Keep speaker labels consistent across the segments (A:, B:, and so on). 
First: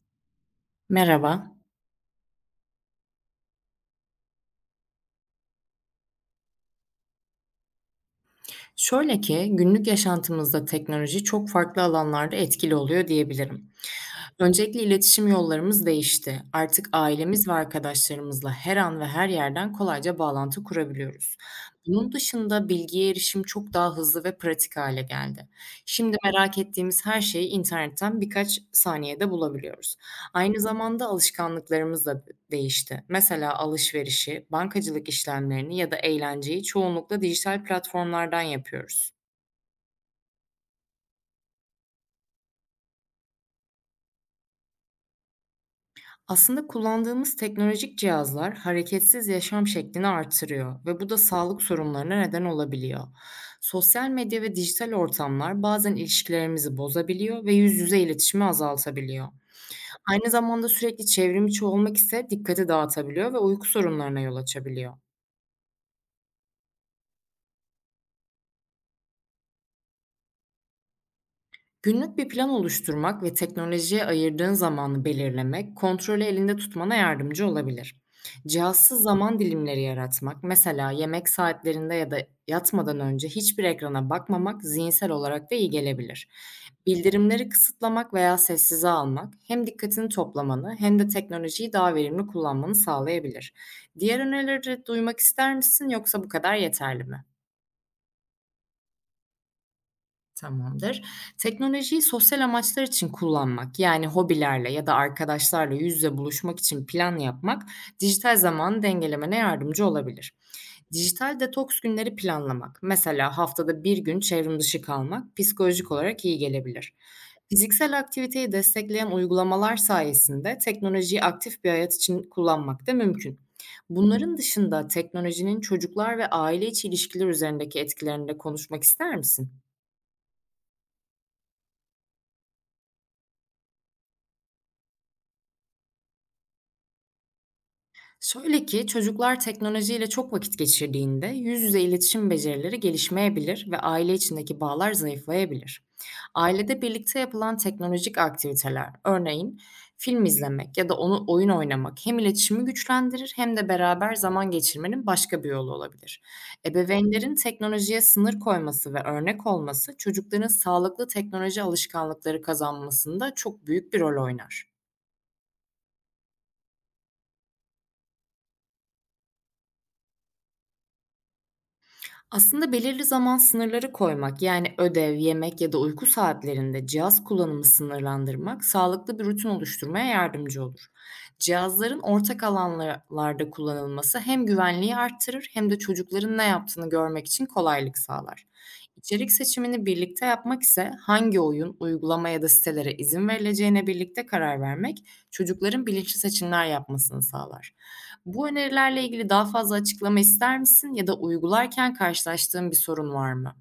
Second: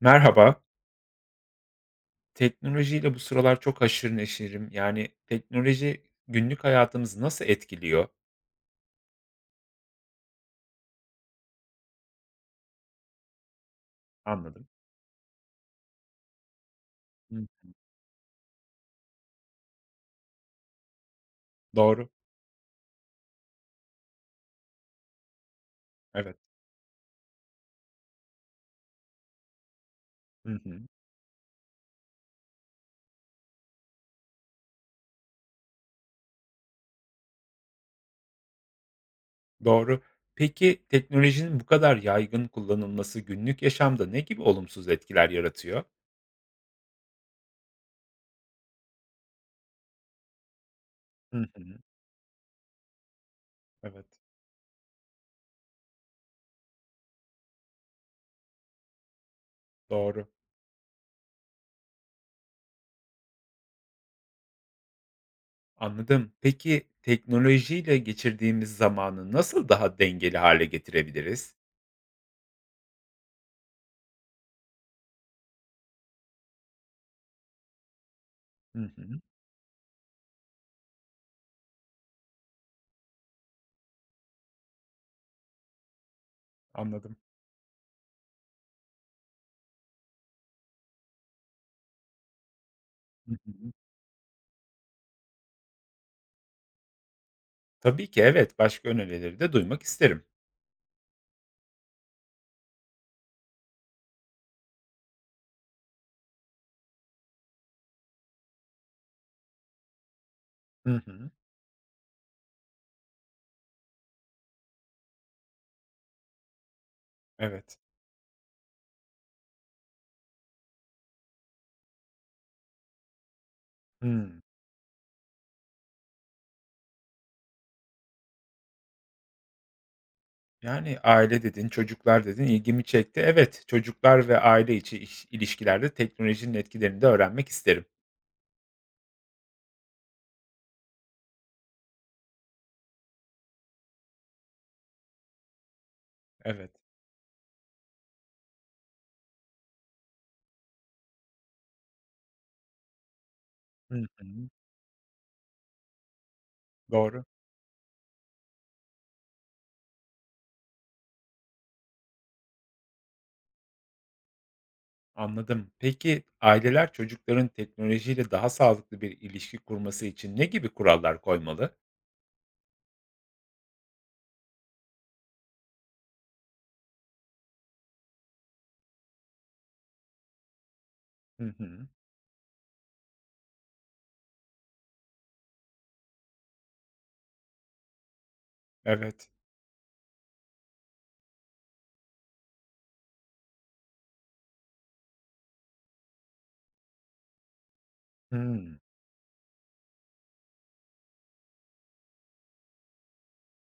A: Merhaba.
B: Merhaba.
A: Teknolojiyle bu sıralar çok haşır neşirim. Yani, teknoloji günlük hayatımızı nasıl etkiliyor?
B: Şöyle ki günlük yaşantımızda teknoloji çok farklı alanlarda etkili oluyor diyebilirim.
A: Anladım.
B: Öncelikle iletişim yollarımız değişti. Artık
A: Hıı.
B: ailemiz ve arkadaşlarımızla her an ve her yerden kolayca bağlantı kurabiliyoruz.
A: Doğru.
B: Bunun dışında bilgiye erişim çok daha hızlı ve pratik hale geldi. Şimdi
A: Evet.
B: merak ettiğimiz her şeyi internetten birkaç saniyede bulabiliyoruz.
A: Hı
B: Aynı
A: hı.
B: zamanda alışkanlıklarımız da değişti. Mesela alışverişi, bankacılık işlemlerini ya da eğlenceyi çoğunlukla dijital platformlardan yapıyoruz.
A: Doğru. Peki, teknolojinin bu kadar yaygın kullanılması günlük yaşamda ne gibi olumsuz etkiler yaratıyor?
B: Aslında kullandığımız teknolojik cihazlar hareketsiz yaşam şeklini artırıyor ve bu da
A: Hı
B: sağlık
A: hı.
B: sorunlarına neden olabiliyor.
A: Evet.
B: Sosyal medya ve dijital ortamlar bazen ilişkilerimizi bozabiliyor ve yüz yüze iletişimi azaltabiliyor.
A: Doğru.
B: Aynı zamanda sürekli çevrimiçi olmak ise dikkati dağıtabiliyor ve uyku sorunlarına yol açabiliyor.
A: Anladım. Peki, teknolojiyle geçirdiğimiz zamanı nasıl daha dengeli hale getirebiliriz?
B: Günlük bir plan oluşturmak ve teknolojiye ayırdığın zamanı belirlemek, kontrolü elinde tutmana yardımcı olabilir.
A: Hı
B: Cihazsız
A: hı.
B: zaman dilimleri yaratmak, mesela yemek saatlerinde ya da yatmadan önce hiçbir ekrana bakmamak zihinsel olarak da iyi gelebilir.
A: Anladım.
B: Bildirimleri kısıtlamak veya sessize almak hem dikkatini toplamanı hem de teknolojiyi daha verimli kullanmanı
A: Hı
B: sağlayabilir.
A: hı.
B: Diğer önerileri de duymak ister misin yoksa bu kadar yeterli mi?
A: Tabii ki, evet. Başka önerileri de duymak isterim.
B: Tamamdır. Teknolojiyi sosyal amaçlar için kullanmak, yani hobilerle ya da arkadaşlarla yüz yüze buluşmak için plan yapmak, dijital zamanı dengelemene yardımcı olabilir.
A: Hı hı.
B: Dijital detoks günleri planlamak, mesela haftada bir gün çevrim dışı kalmak, psikolojik olarak iyi gelebilir.
A: Evet.
B: Fiziksel aktiviteyi destekleyen uygulamalar sayesinde teknolojiyi aktif bir hayat için kullanmak da mümkün. Bunların
A: Hımm.
B: dışında teknolojinin çocuklar ve aile içi ilişkiler üzerindeki etkilerini de konuşmak ister misin?
A: Yani, aile dedin, çocuklar dedin, ilgimi çekti. Evet, çocuklar ve aile içi iş ilişkilerde teknolojinin etkilerini de öğrenmek isterim.
B: Şöyle ki, çocuklar teknolojiyle çok vakit geçirdiğinde yüz yüze iletişim becerileri gelişmeyebilir ve aile içindeki bağlar zayıflayabilir.
A: Evet.
B: Ailede birlikte yapılan teknolojik aktiviteler, örneğin film izlemek ya da onu oyun oynamak hem iletişimi güçlendirir hem de
A: Hı
B: beraber
A: hı.
B: zaman geçirmenin başka bir yolu olabilir.
A: Doğru.
B: Ebeveynlerin teknolojiye sınır koyması ve örnek olması çocukların sağlıklı teknoloji alışkanlıkları kazanmasında çok büyük bir rol oynar.
A: Anladım. Peki, aileler çocukların teknolojiyle daha sağlıklı bir ilişki kurması için ne gibi kurallar koymalı?
B: Aslında belirli zaman sınırları koymak, yani ödev, yemek ya da uyku saatlerinde cihaz kullanımı sınırlandırmak, sağlıklı bir rutin oluşturmaya yardımcı olur.
A: Hı hı.
B: Cihazların ortak alanlarda kullanılması hem güvenliği arttırır hem de çocukların ne yaptığını görmek için kolaylık sağlar.
A: Evet.
B: İçerik seçimini birlikte yapmak ise hangi oyun, uygulama ya da sitelere izin verileceğine birlikte karar vermek çocukların bilinçli seçimler yapmasını sağlar. Bu
A: Hımm.
B: önerilerle ilgili daha fazla açıklama ister misin ya da uygularken karşılaştığın bir sorun var mı?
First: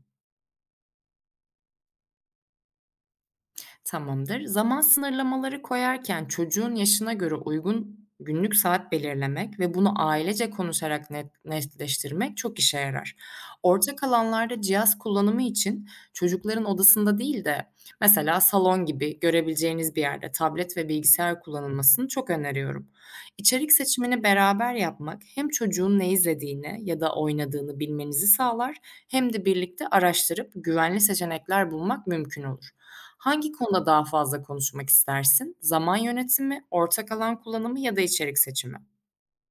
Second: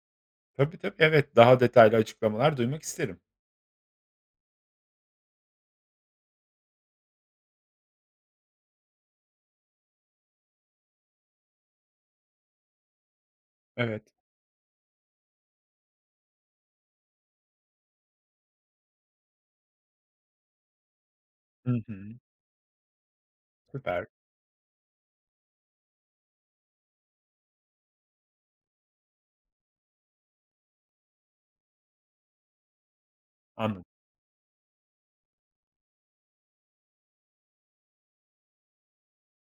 A: Tabii, tabii. Evet, daha detaylı açıklamalar duymak isterim.
B: Tamamdır. Zaman sınırlamaları koyarken çocuğun yaşına göre uygun günlük saat belirlemek ve bunu ailece konuşarak netleştirmek çok işe yarar. Ortak
A: Evet.
B: alanlarda cihaz kullanımı için çocukların odasında değil de mesela salon gibi görebileceğiniz bir yerde tablet ve bilgisayar
A: Hı
B: kullanılmasını
A: hı.
B: çok öneriyorum. İçerik
A: Süper.
B: seçimini beraber yapmak hem çocuğun ne izlediğini ya da oynadığını bilmenizi sağlar hem de birlikte araştırıp güvenli seçenekler bulmak mümkün olur. Hangi konuda
A: Anladım.
B: daha fazla konuşmak istersin? Zaman yönetimi, ortak alan kullanımı ya da içerik seçimi?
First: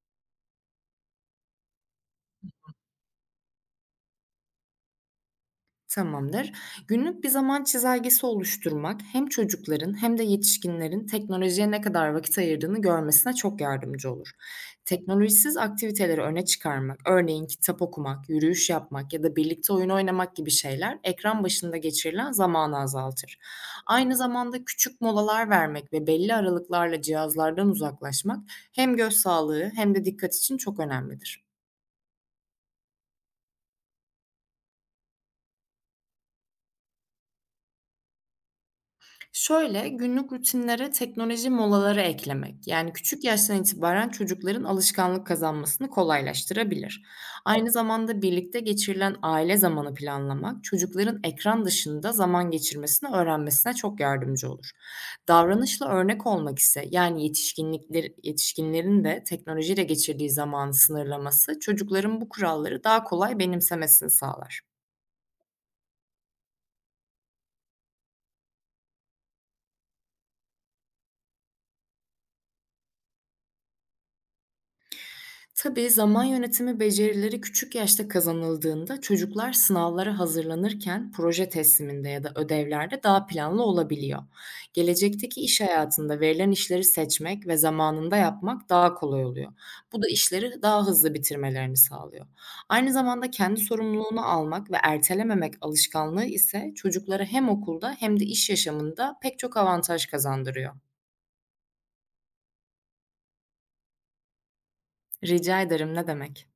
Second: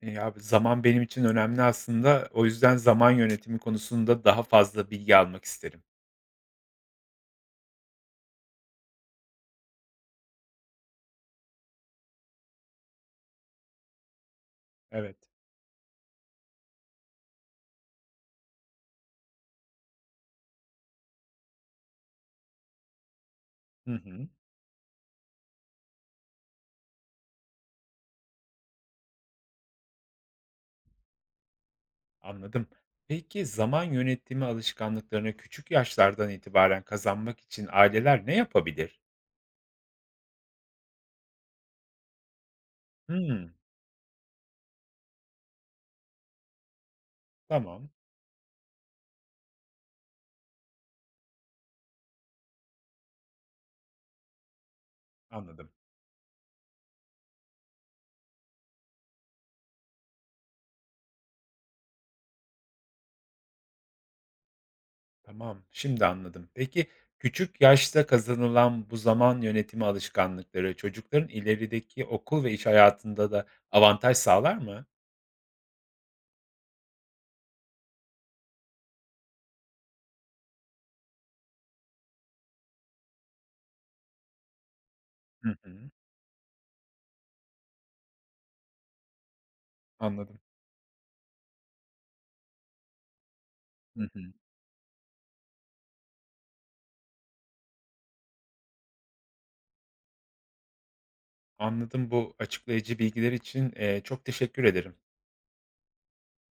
A: Ya, zaman benim için önemli aslında. O yüzden zaman yönetimi konusunda daha fazla bilgi almak isterim.
B: Tamamdır. Günlük bir zaman çizelgesi oluşturmak hem çocukların hem de yetişkinlerin teknolojiye ne kadar vakit ayırdığını görmesine çok yardımcı olur.
A: Evet.
B: Teknolojisiz aktiviteleri öne çıkarmak, örneğin kitap okumak, yürüyüş yapmak ya da birlikte oyun oynamak gibi şeyler ekran başında geçirilen zamanı azaltır.
A: Hı
B: Aynı
A: hı.
B: zamanda küçük molalar vermek ve belli aralıklarla cihazlardan uzaklaşmak hem göz sağlığı hem de dikkat için çok önemlidir.
A: Anladım. Peki zaman yönetimi alışkanlıklarını küçük yaşlardan itibaren kazanmak için aileler ne yapabilir?
B: Şöyle, günlük rutinlere teknoloji molaları eklemek, yani küçük
A: Hımm.
B: yaştan itibaren çocukların alışkanlık kazanmasını kolaylaştırabilir. Aynı
A: Tamam,
B: zamanda birlikte geçirilen aile zamanı planlamak, çocukların ekran dışında zaman geçirmesini öğrenmesine çok yardımcı olur.
A: anladım.
B: Davranışla örnek olmak ise, yani yetişkinlerin de teknolojiyle geçirdiği zamanı sınırlaması, çocukların bu kuralları daha kolay benimsemesini sağlar.
A: Tamam, şimdi anladım. Peki küçük yaşta kazanılan bu zaman yönetimi alışkanlıkları çocukların ilerideki okul ve iş hayatında da avantaj sağlar mı?
B: Tabii zaman yönetimi becerileri küçük yaşta kazanıldığında çocuklar sınavlara hazırlanırken proje tesliminde ya da ödevlerde daha planlı olabiliyor. Gelecekteki
A: Hı
B: iş
A: hı.
B: hayatında verilen işleri seçmek ve zamanında yapmak daha kolay oluyor. Bu da
A: Anladım.
B: işleri daha hızlı bitirmelerini sağlıyor. Aynı zamanda kendi
A: Hı hı.
B: sorumluluğunu almak ve ertelememek alışkanlığı ise çocuklara hem okulda hem de iş yaşamında pek çok avantaj kazandırıyor.
A: Anladım. Bu açıklayıcı bilgiler için, çok teşekkür ederim.
B: Rica ederim ne demek?